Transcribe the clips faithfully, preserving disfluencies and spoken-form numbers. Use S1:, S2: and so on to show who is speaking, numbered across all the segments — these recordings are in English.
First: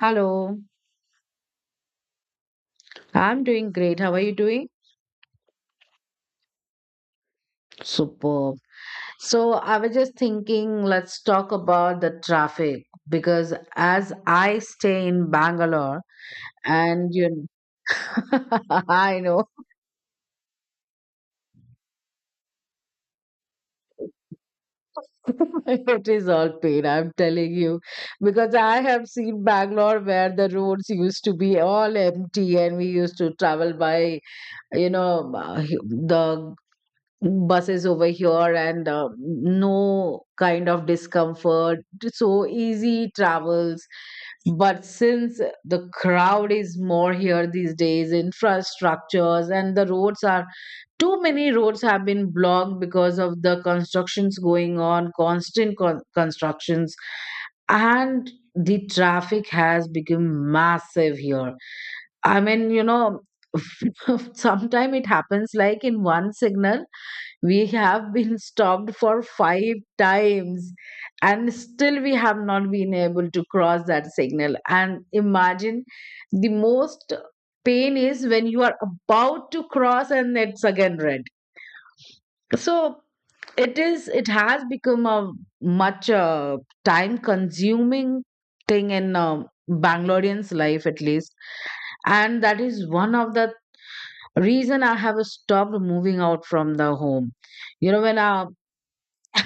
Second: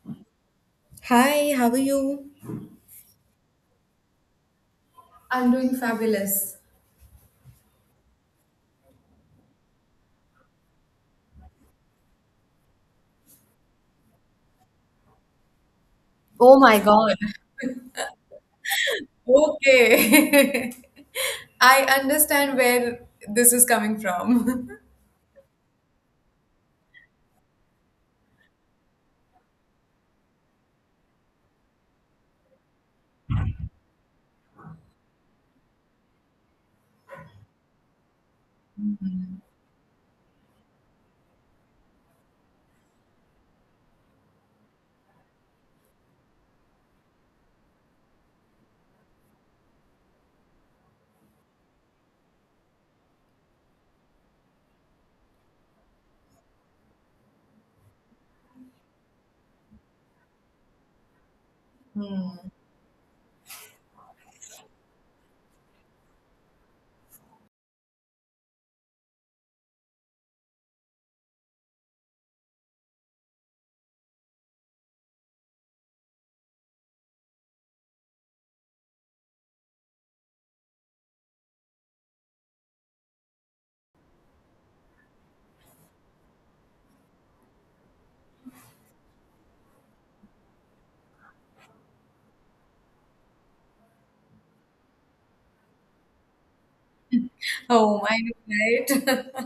S1: Hello.
S2: Hi, how are you?
S1: I'm doing great. How are you doing?
S2: I'm doing fabulous.
S1: Superb. So, I was just thinking, let's talk about the traffic because as I stay in Bangalore and you I know.
S2: Okay. I understand where this is coming from.
S1: It is all pain, I'm telling you, because I have seen Bangalore where the roads used to be all empty and we used to travel by, you know, uh, hu- the buses over here, and uh, no kind of discomfort. So easy travels. But since the crowd is more here these days, infrastructures and the roads are, too many roads have been blocked because of the constructions going on, constant con- constructions, and the traffic has become massive here. I mean, you know sometime it happens like in one signal we have been stopped for five times and still we have not been able to cross that signal. And imagine, the most pain is when you are about to cross and it's again red. So it is, it has become a much uh, time consuming thing in uh, Bangalorean's life, at least. And that is one of the reason I have stopped moving out from the home. You
S2: Oh,
S1: know when
S2: mine
S1: I
S2: is right.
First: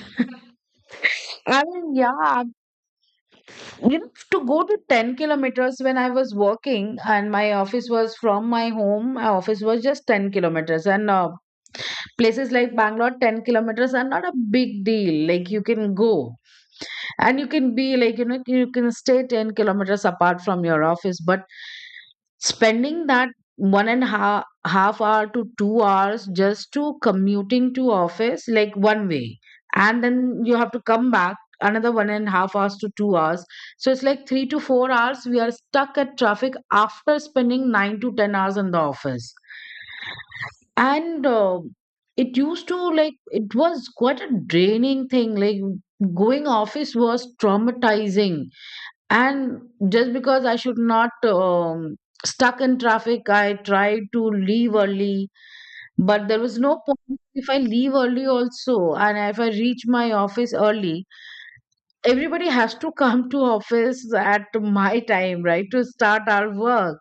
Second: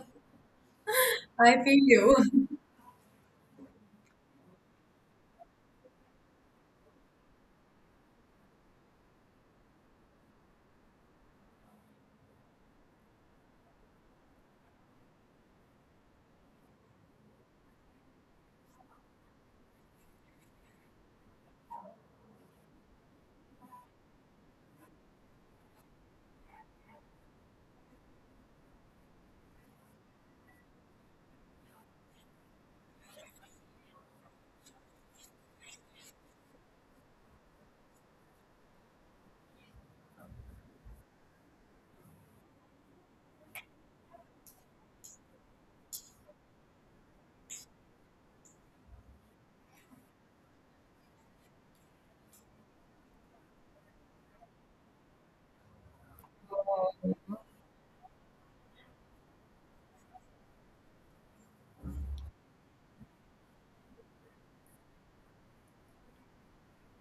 S2: I
S1: I
S2: feel
S1: mean, yeah,
S2: you.
S1: you know, to go to ten kilometers when I was working, and my office was from my home, my office was just ten kilometers. And uh, places like Bangalore, ten kilometers are not a big deal. Like you can go, and you can be like, you know you can stay ten kilometers apart from your office, but spending that one and half half hour to two hours just to commuting to office, like one way, and then you have to come back another one and half hours to two hours. So it's like three to four hours we are stuck at traffic, after spending nine to ten hours in the office. And um it used to, like it was quite a draining thing, like going office was traumatizing. And just because I should not, um, stuck in traffic, I tried to leave early. But there was no point if I leave early also, and if I reach my office early, everybody has to come to office at my time, right, to start our work.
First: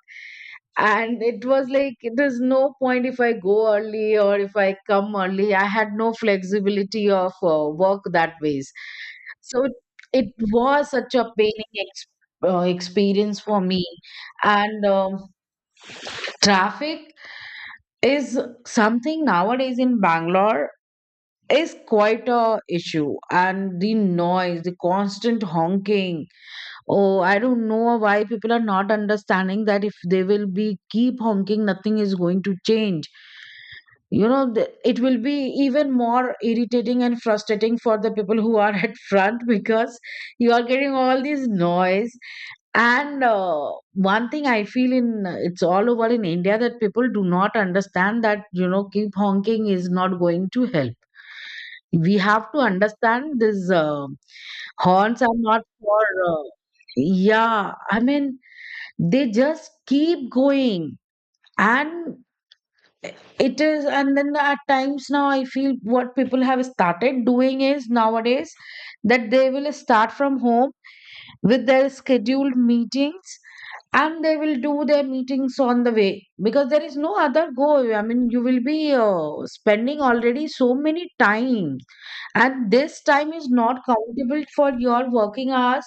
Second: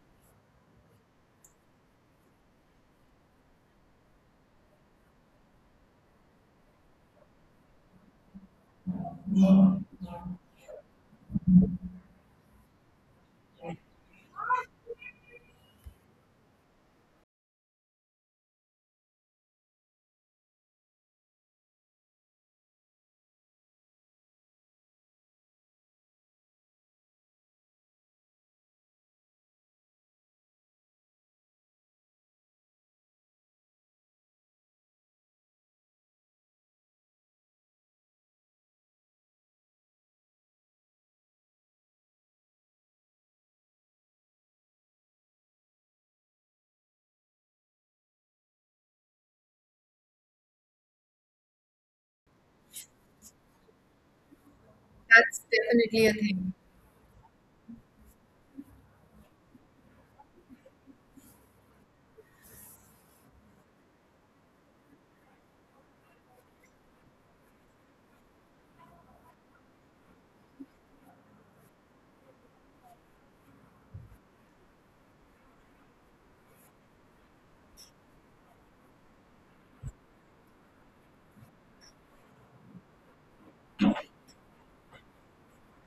S1: And it was like there's no point if I go early, or if I come early I had no flexibility of uh, work that ways. So it was such a paining ex- uh, experience for me. And um, traffic is something nowadays in Bangalore, is quite a issue. And the noise, the constant honking. Oh, I don't know why people are not understanding that if they will be keep honking, nothing is going to change. You know the, it will be even more irritating and frustrating for the people who are at front, because you are getting all this noise. And uh, one thing I feel, in it's all over in India that people do not understand that, you know keep honking is not going to help. We have to understand this. Uh, horns are
S2: That's
S1: not for,
S2: definitely a
S1: uh,
S2: thing.
S1: yeah, I mean, they just keep going. And it is, and then at times, now I feel, what people have started doing is nowadays that they will start from home with their scheduled meetings, and they will do their meetings on the way because there is no other goal. I mean, you will be uh, spending already so many time, and this time is not countable for your working hours.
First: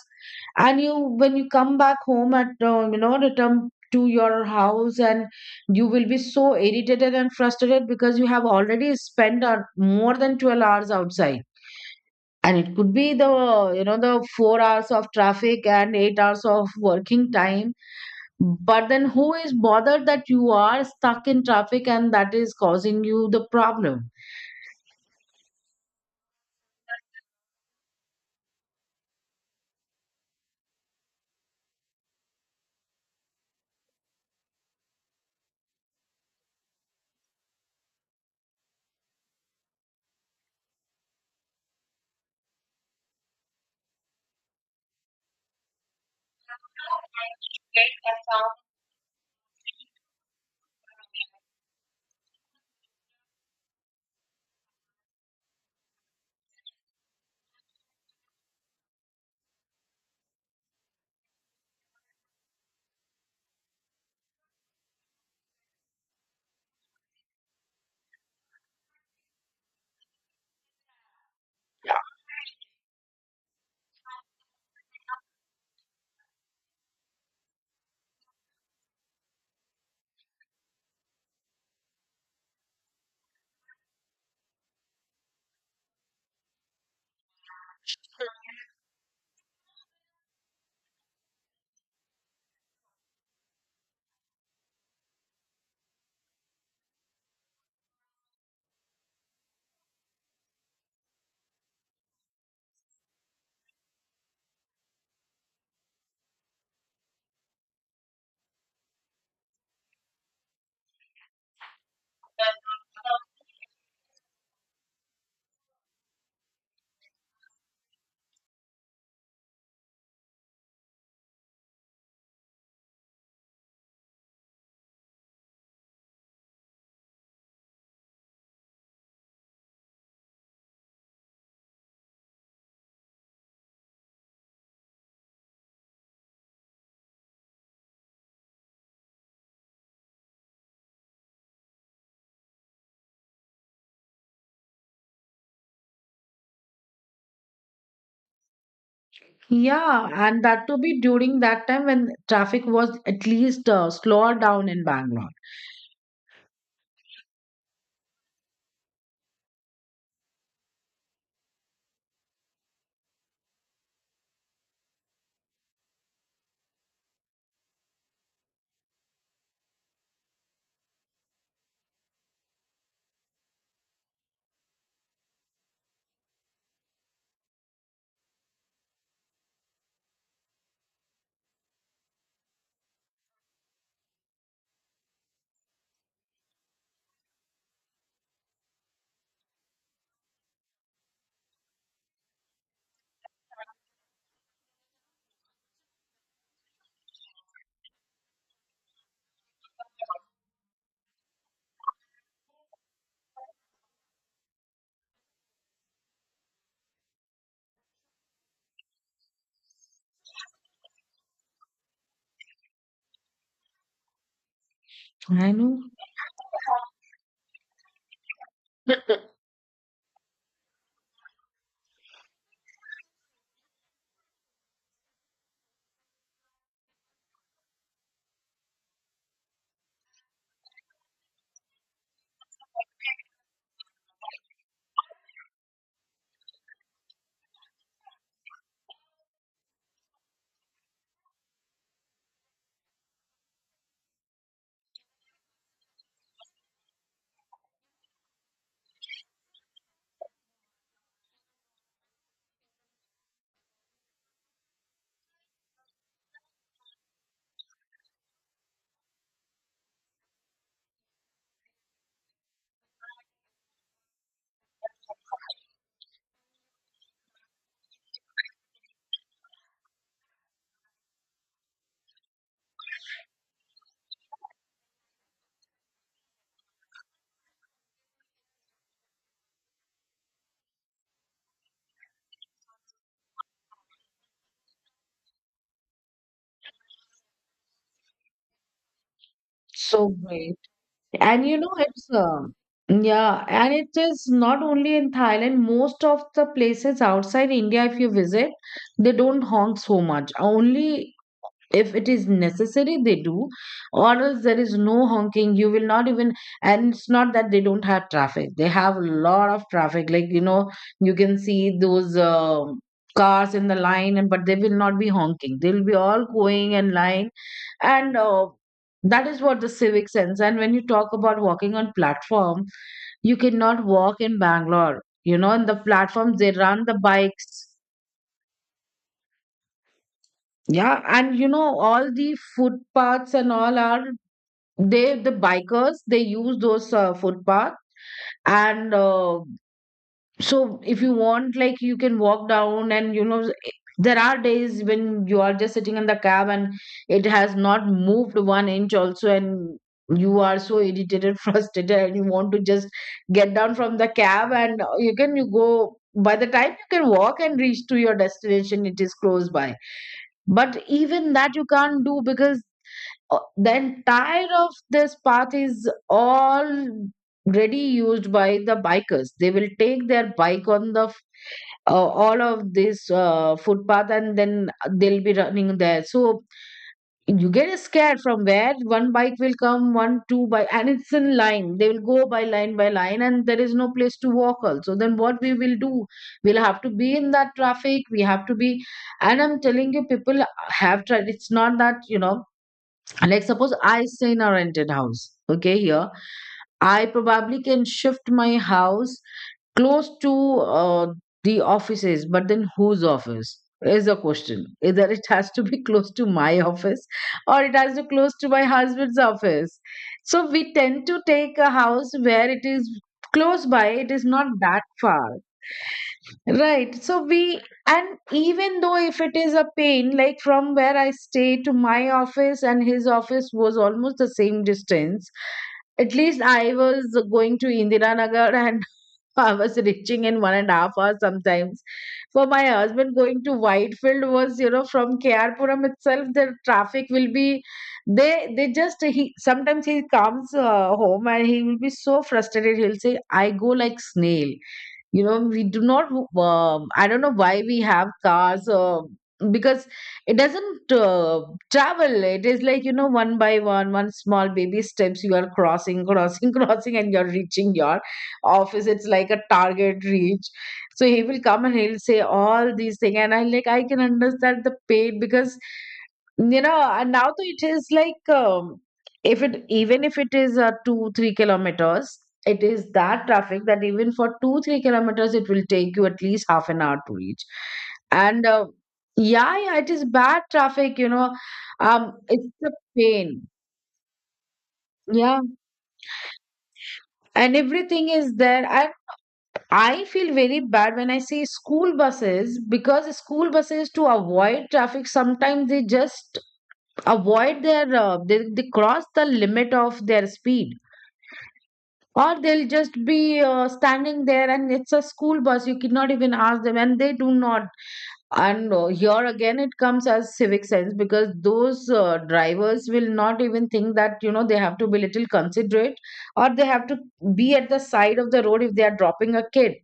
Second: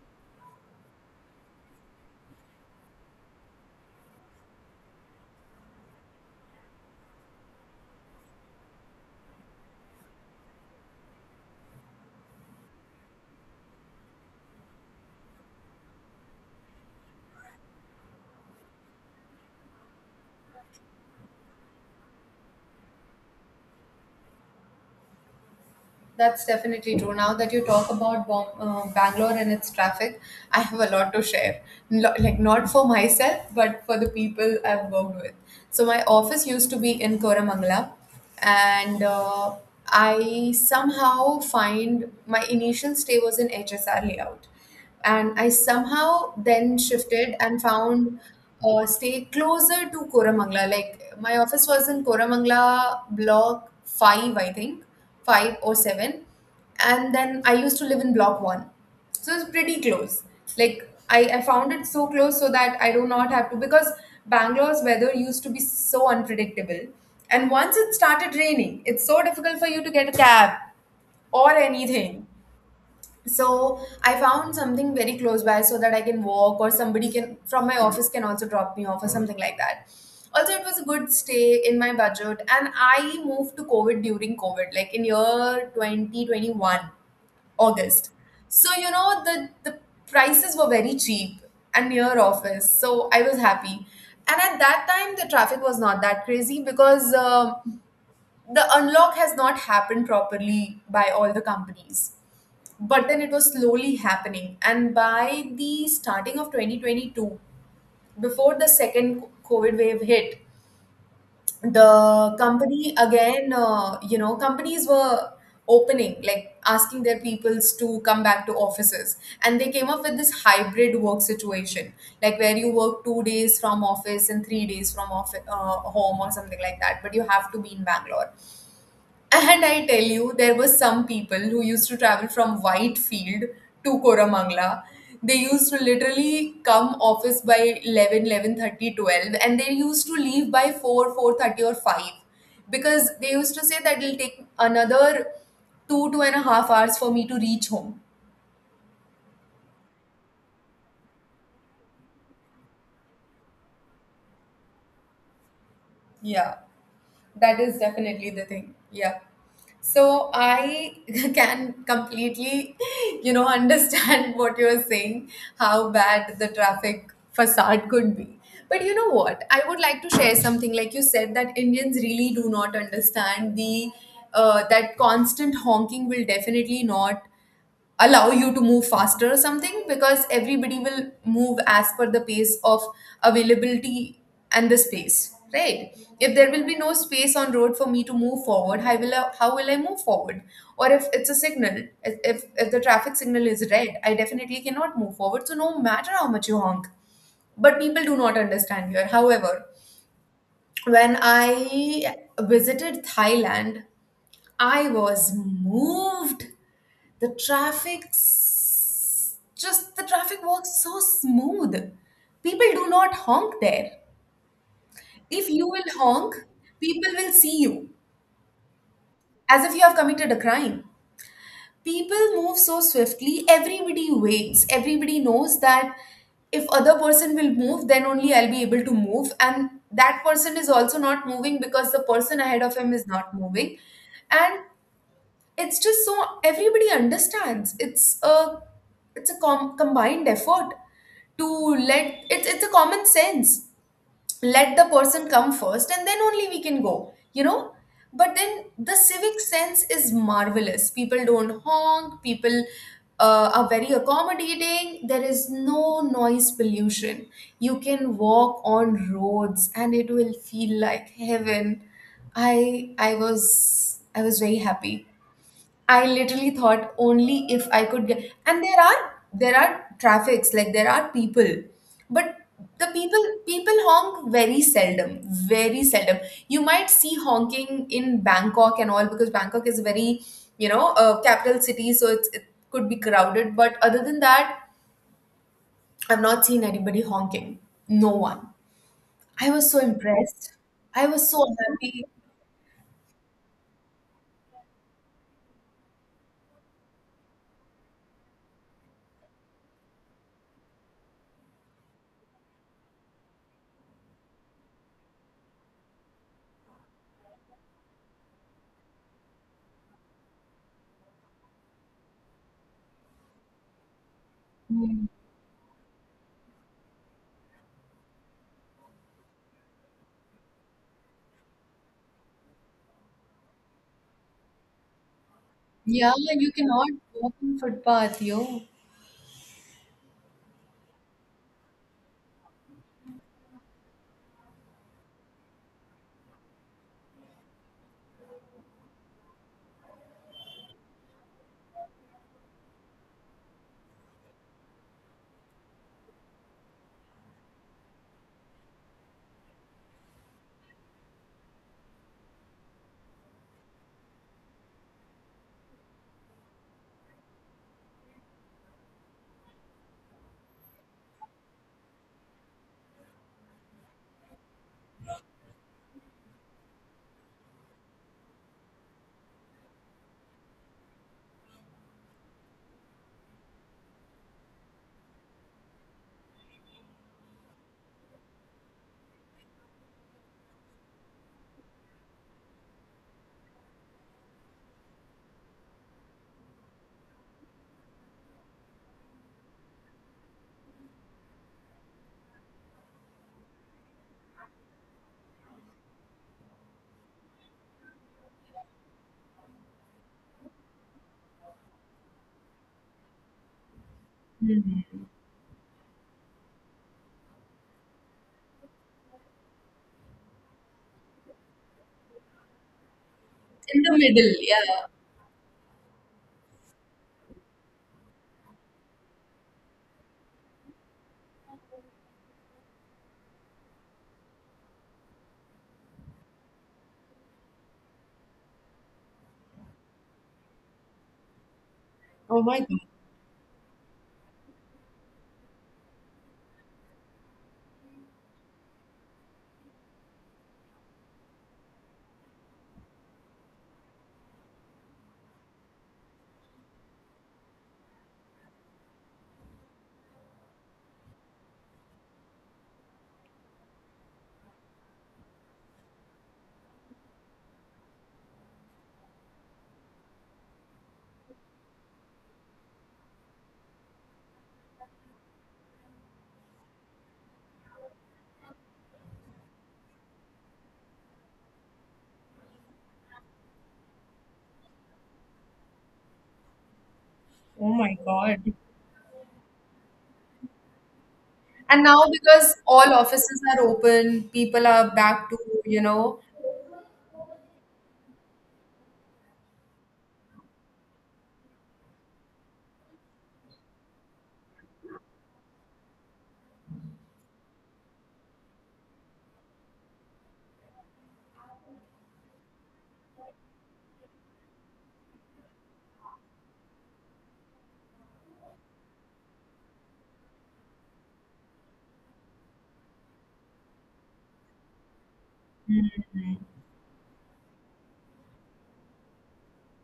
S1: And you when you come back home, at uh, you know return to your house, and you will be so irritated and frustrated because you have already spent, uh, more than twelve hours outside. And it could be the, you know the four hours of traffic and eight hours of working time. But then who is bothered that you are stuck in traffic and that is causing you the problem?
S2: That's definitely true. Now that you talk about Bom- uh, Bangalore and its traffic, I have a lot to share. Lo- like, not for myself, but for the people I've worked with. So, my office used to be in Koramangala, and uh, I somehow find my initial stay was in H S R layout, and I somehow then shifted and found uh, stay closer to Koramangala. Like my office was in Koramangala block five, I think, five or seven, and then I used to live in block one, so it's pretty close. Like I, I found it so close so that I do not have to, because Bangalore's weather used to be so unpredictable, and once it started raining, it's so difficult for you to get a cab or anything. So I found something very close by so that I can walk, or somebody can from my office can also drop me off or something like that. Also, it was a good stay in my budget, and I moved to covid during covid, like in year twenty twenty-one August. So you know, the the prices were very cheap and near office, so I was happy. And at that time the traffic was not that crazy, because um the unlock has not happened properly by all the companies. But then it was slowly happening, and by the starting of twenty twenty-two, before the second covid wave hit, the company again, uh, you know companies were opening, like asking their peoples to come back to offices, and they came up with this hybrid work situation, like where you work two days from office and three days from office, uh, home or something like that, but you have to be in Bangalore. And I tell you, there were some people who used to travel from Whitefield to Koramangala. They used to literally come office by eleven, eleven thirty, twelve, and they used to leave by four, four thirty, or five, because they used to say that it'll take another two, two and a half hours for me to reach home.
S1: Yeah, and that to be during that time when traffic was at least uh, slower down in Bangalore.
S2: Yeah. That is definitely the thing. Yeah. So I can completely, you know, understand what you're saying, how bad the traffic facade could be. But you know what? I would like to share something. Like you said, that Indians really do not understand the uh, that constant honking will definitely not allow you to move faster or something, because everybody will move as per the pace of availability and the space, right? If there will be no space on road for me to move forward, how will i, how will I move forward? Or if it's a signal, if, if if the traffic signal is red, I definitely cannot move forward, so no matter how much you honk. But people do not understand here. However, when I visited Thailand, I was moved. The traffic, s- just the traffic was so smooth. People do not honk there. If
S1: I
S2: you will
S1: know.
S2: honk, people will see you as if you have committed a crime. People move so swiftly, everybody waits. Everybody knows that if other person will move, then only I'll be able to move. And that person is also not moving because the person ahead of him is not moving. And it's just so, everybody understands, it's a it's a com- combined effort to let it's it's a common sense, let the person come first, and then only we can go you know But then the civic sense is marvelous, people don't honk, people uh, are very accommodating, there is no noise pollution, you can walk on roads and it will feel like heaven. I i was i was very happy. I literally thought only if I could get, and there are there are traffics, like there are people, but the people people honk very seldom, very seldom. You might see honking in Bangkok and all, because Bangkok is a very you know a capital city, so it's, it could be crowded. But other than that, I've not seen anybody honking. No one. I was so
S1: So
S2: impressed.
S1: great.
S2: I was so
S1: And you know,
S2: happy.
S1: it's uh, yeah, and it is not only in Thailand, most of the places outside India, if you visit, they don't honk so much. Only if it is necessary they do, or else there is no honking, you will not even. And it's not that they don't have traffic, they have a lot of traffic, like, you know you can see those um cars in the line, and but they will not be honking, they will be all going in line. And uh, that is what the civic sense. And when you talk about walking on platform, you cannot walk in Bangalore. You know, in the
S2: Yeah,
S1: platforms, they
S2: you
S1: run
S2: cannot
S1: the
S2: walk on
S1: bikes.
S2: footpath, yo.
S1: Yeah, and you know, all the footpaths and all are, they, the bikers, they use those uh, footpath. And uh, so if you want, like you can walk down, and you know there are days when you are just sitting in the cab and it has not moved one inch also, and you are so irritated frustrated and you want to just get down from the cab. And uh, you can you go by. The time you can walk and reach to your destination, it is close by. But even that you can't do, because uh, the entire of this path is already used by the bikers. They will take their bike on the f- uh, all of this uh, footpath, and then they'll be running there. So you get scared from where one bike will come, one two, by. And it's in line, they will go by line by line, and there is no place to walk also. Then what we will do? We'll have to be in that traffic, we have to be. And I'm telling you, people have tried. It's not that, you know like suppose I stay in a rented house, okay, here, I probably can shift my house close to, uh, the offices, but then whose office is the question? Either it has to be close to my office or it has to close to my husband's office. So we tend to take a house where it is close
S2: In
S1: by,
S2: the
S1: it is
S2: middle.
S1: not that
S2: Yeah.
S1: far. Right. So we, and even though if it is a pain, like from where I stay to my office and his office was almost the same distance, at least I was going to Indira Nagar and I was reaching in one and a half hours sometimes.
S2: Oh
S1: For
S2: my
S1: my
S2: God.
S1: husband, going to Whitefield was, you know, from K R Puram itself, the traffic will be, they, they just, he, sometimes he comes uh, home, and he will be so frustrated. He'll say, I go like snail. You know we do not, um, I don't know why we have cars, uh, because it doesn't uh, travel, it is like, you know one by one, one small baby steps, you are crossing, crossing, crossing, and you're reaching your office. It's like a target reach. So he will come and he'll say all these things, and I, like, I can understand the pain because, you know and now, though it is like, um, if it even if it is uh, two three kilometers, it is that traffic that even for two three kilometers it will take you at least half an hour to reach.
S2: Oh my
S1: And
S2: God.
S1: uh, yeah, yeah, it is bad traffic, you know.
S2: And now
S1: Um it's
S2: because
S1: a
S2: all offices
S1: pain.
S2: are open, people are back to,
S1: Yeah.
S2: you know,
S1: And everything is there, and I feel very bad when I see school buses, because school buses, to avoid traffic, sometimes they just avoid their, uh, they, they cross the limit of their speed. Or they'll just be uh, standing there, and it's a school bus, you cannot even ask them, and they do not. And uh, here again it comes as civic sense, because those uh, drivers will not even think that, you know they have to be little considerate,
S2: Mm,
S1: or they have to be at the side of the road. If they are dropping a kid,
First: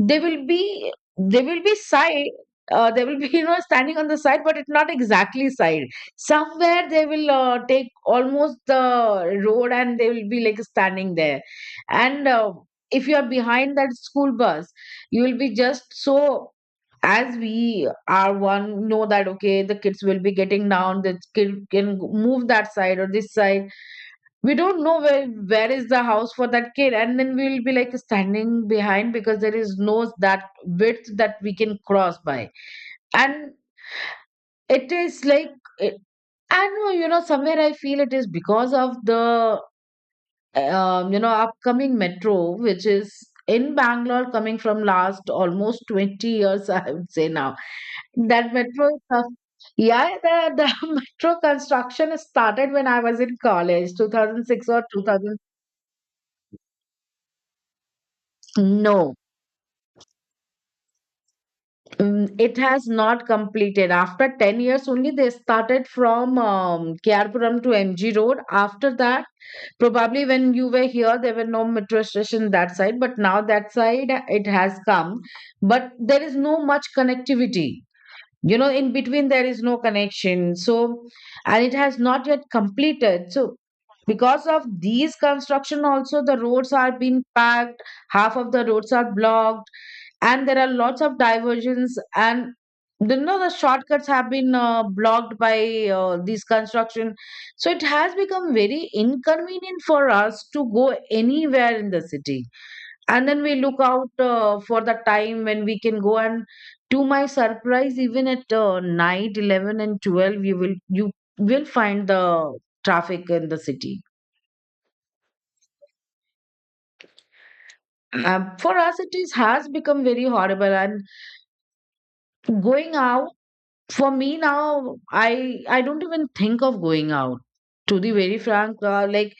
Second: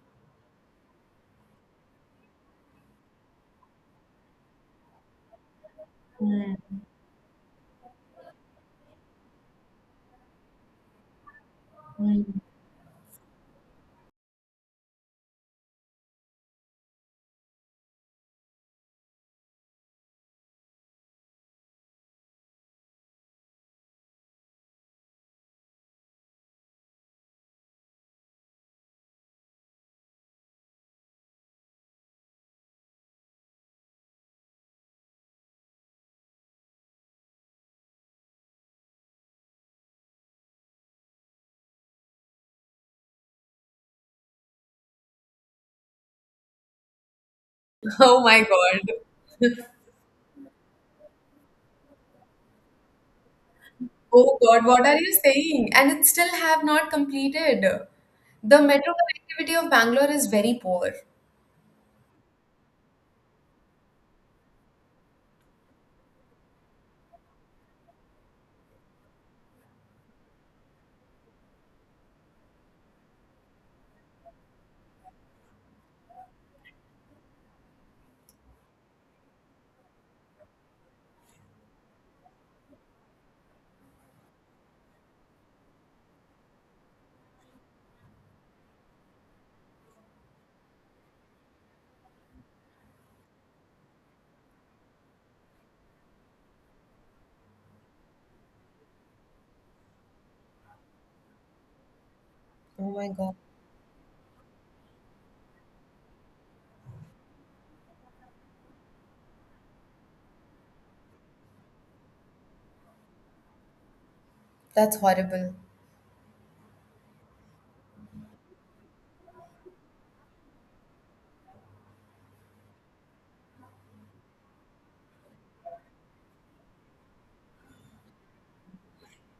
S1: they will be they will be side, uh, they will be you know standing on the side, but it's not exactly side,
S2: mm,
S1: somewhere they will uh, take almost the road and they will be like standing there.
S2: mm.
S1: And uh, if you are behind that school bus, you will be just so, as we are one know that okay the kids will be getting down, the kid can move that side or this side, we don't know where where is the house for that kid. And then we will be like standing behind because there is no that width that we can cross by. And it is like it, I know, you know somewhere I feel it is because of the, um, you know upcoming metro which is in Bangalore coming from last almost twenty years, I would say. Now
S2: Oh my
S1: that metro
S2: God.
S1: is a- yeah, the, the metro construction started when I was in college,
S2: Oh God,
S1: twenty oh six or
S2: what are you
S1: two thousand.
S2: saying? And it still have not completed. The metro
S1: No.
S2: connectivity of Bangalore is very poor.
S1: Mm, it has not completed. After ten years only, they started from, um, Kyarpuram to M G Road. After that, probably when you were here, there were no metro station that side, but now that side uh, it has come. But there is no much connectivity. You know, in between there is no connection. So, and it has not yet completed. So, because of these construction also the roads are being packed, half of the roads are blocked, and there are lots of diversions, and you know the shortcuts have been uh, blocked by uh, these construction, so it has become very inconvenient for us to go anywhere in the city.
S2: Oh my
S1: And
S2: God.
S1: then we look out uh, for the time when we can go. And to my surprise, even at uh, night eleven and twelve you will you will find the traffic in the city.
S2: That's horrible.
S1: Um, for us it is, has become very horrible, and going out. For me now, I I don't even think of going out. To be very frank, uh, like,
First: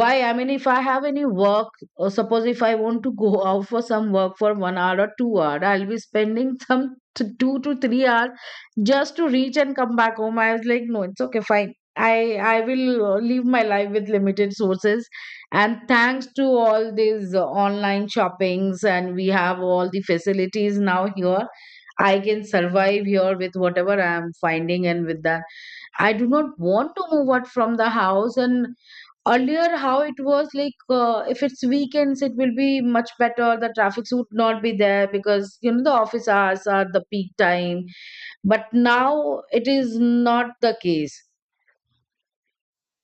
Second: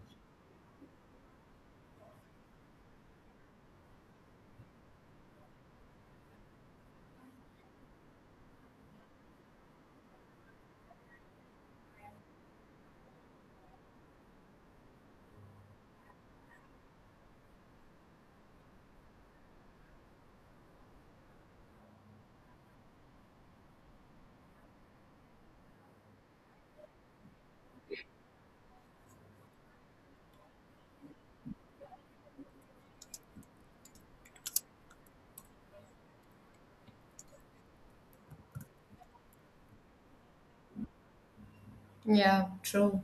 S1: why? I mean, if I have any work, or suppose if I want to go out for some work for one hour or two hour, I'll be spending some t- two to three hours just to reach and come back home. I was like, no, it's okay, fine. I I will uh, live my life with limited sources, and thanks to all these uh, online shoppings, and we have all the facilities now here. I can survive here with whatever I am finding and with that. I do not want to move out from the house. And earlier, how it was like, uh, if it's weekends, it will be much better. The traffic would not be there because, you know, the office hours are the peak time. But now it is not the case.
S2: Yeah, true.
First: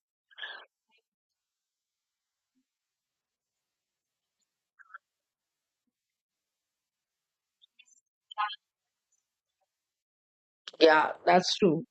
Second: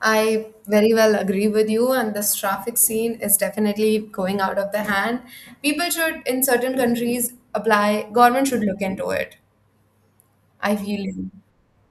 S2: I very well agree with you, and this traffic scene is definitely going out of the hand. People should, in certain countries, apply, government should look into it. I feel
S1: Yeah,
S2: you.
S1: that's true.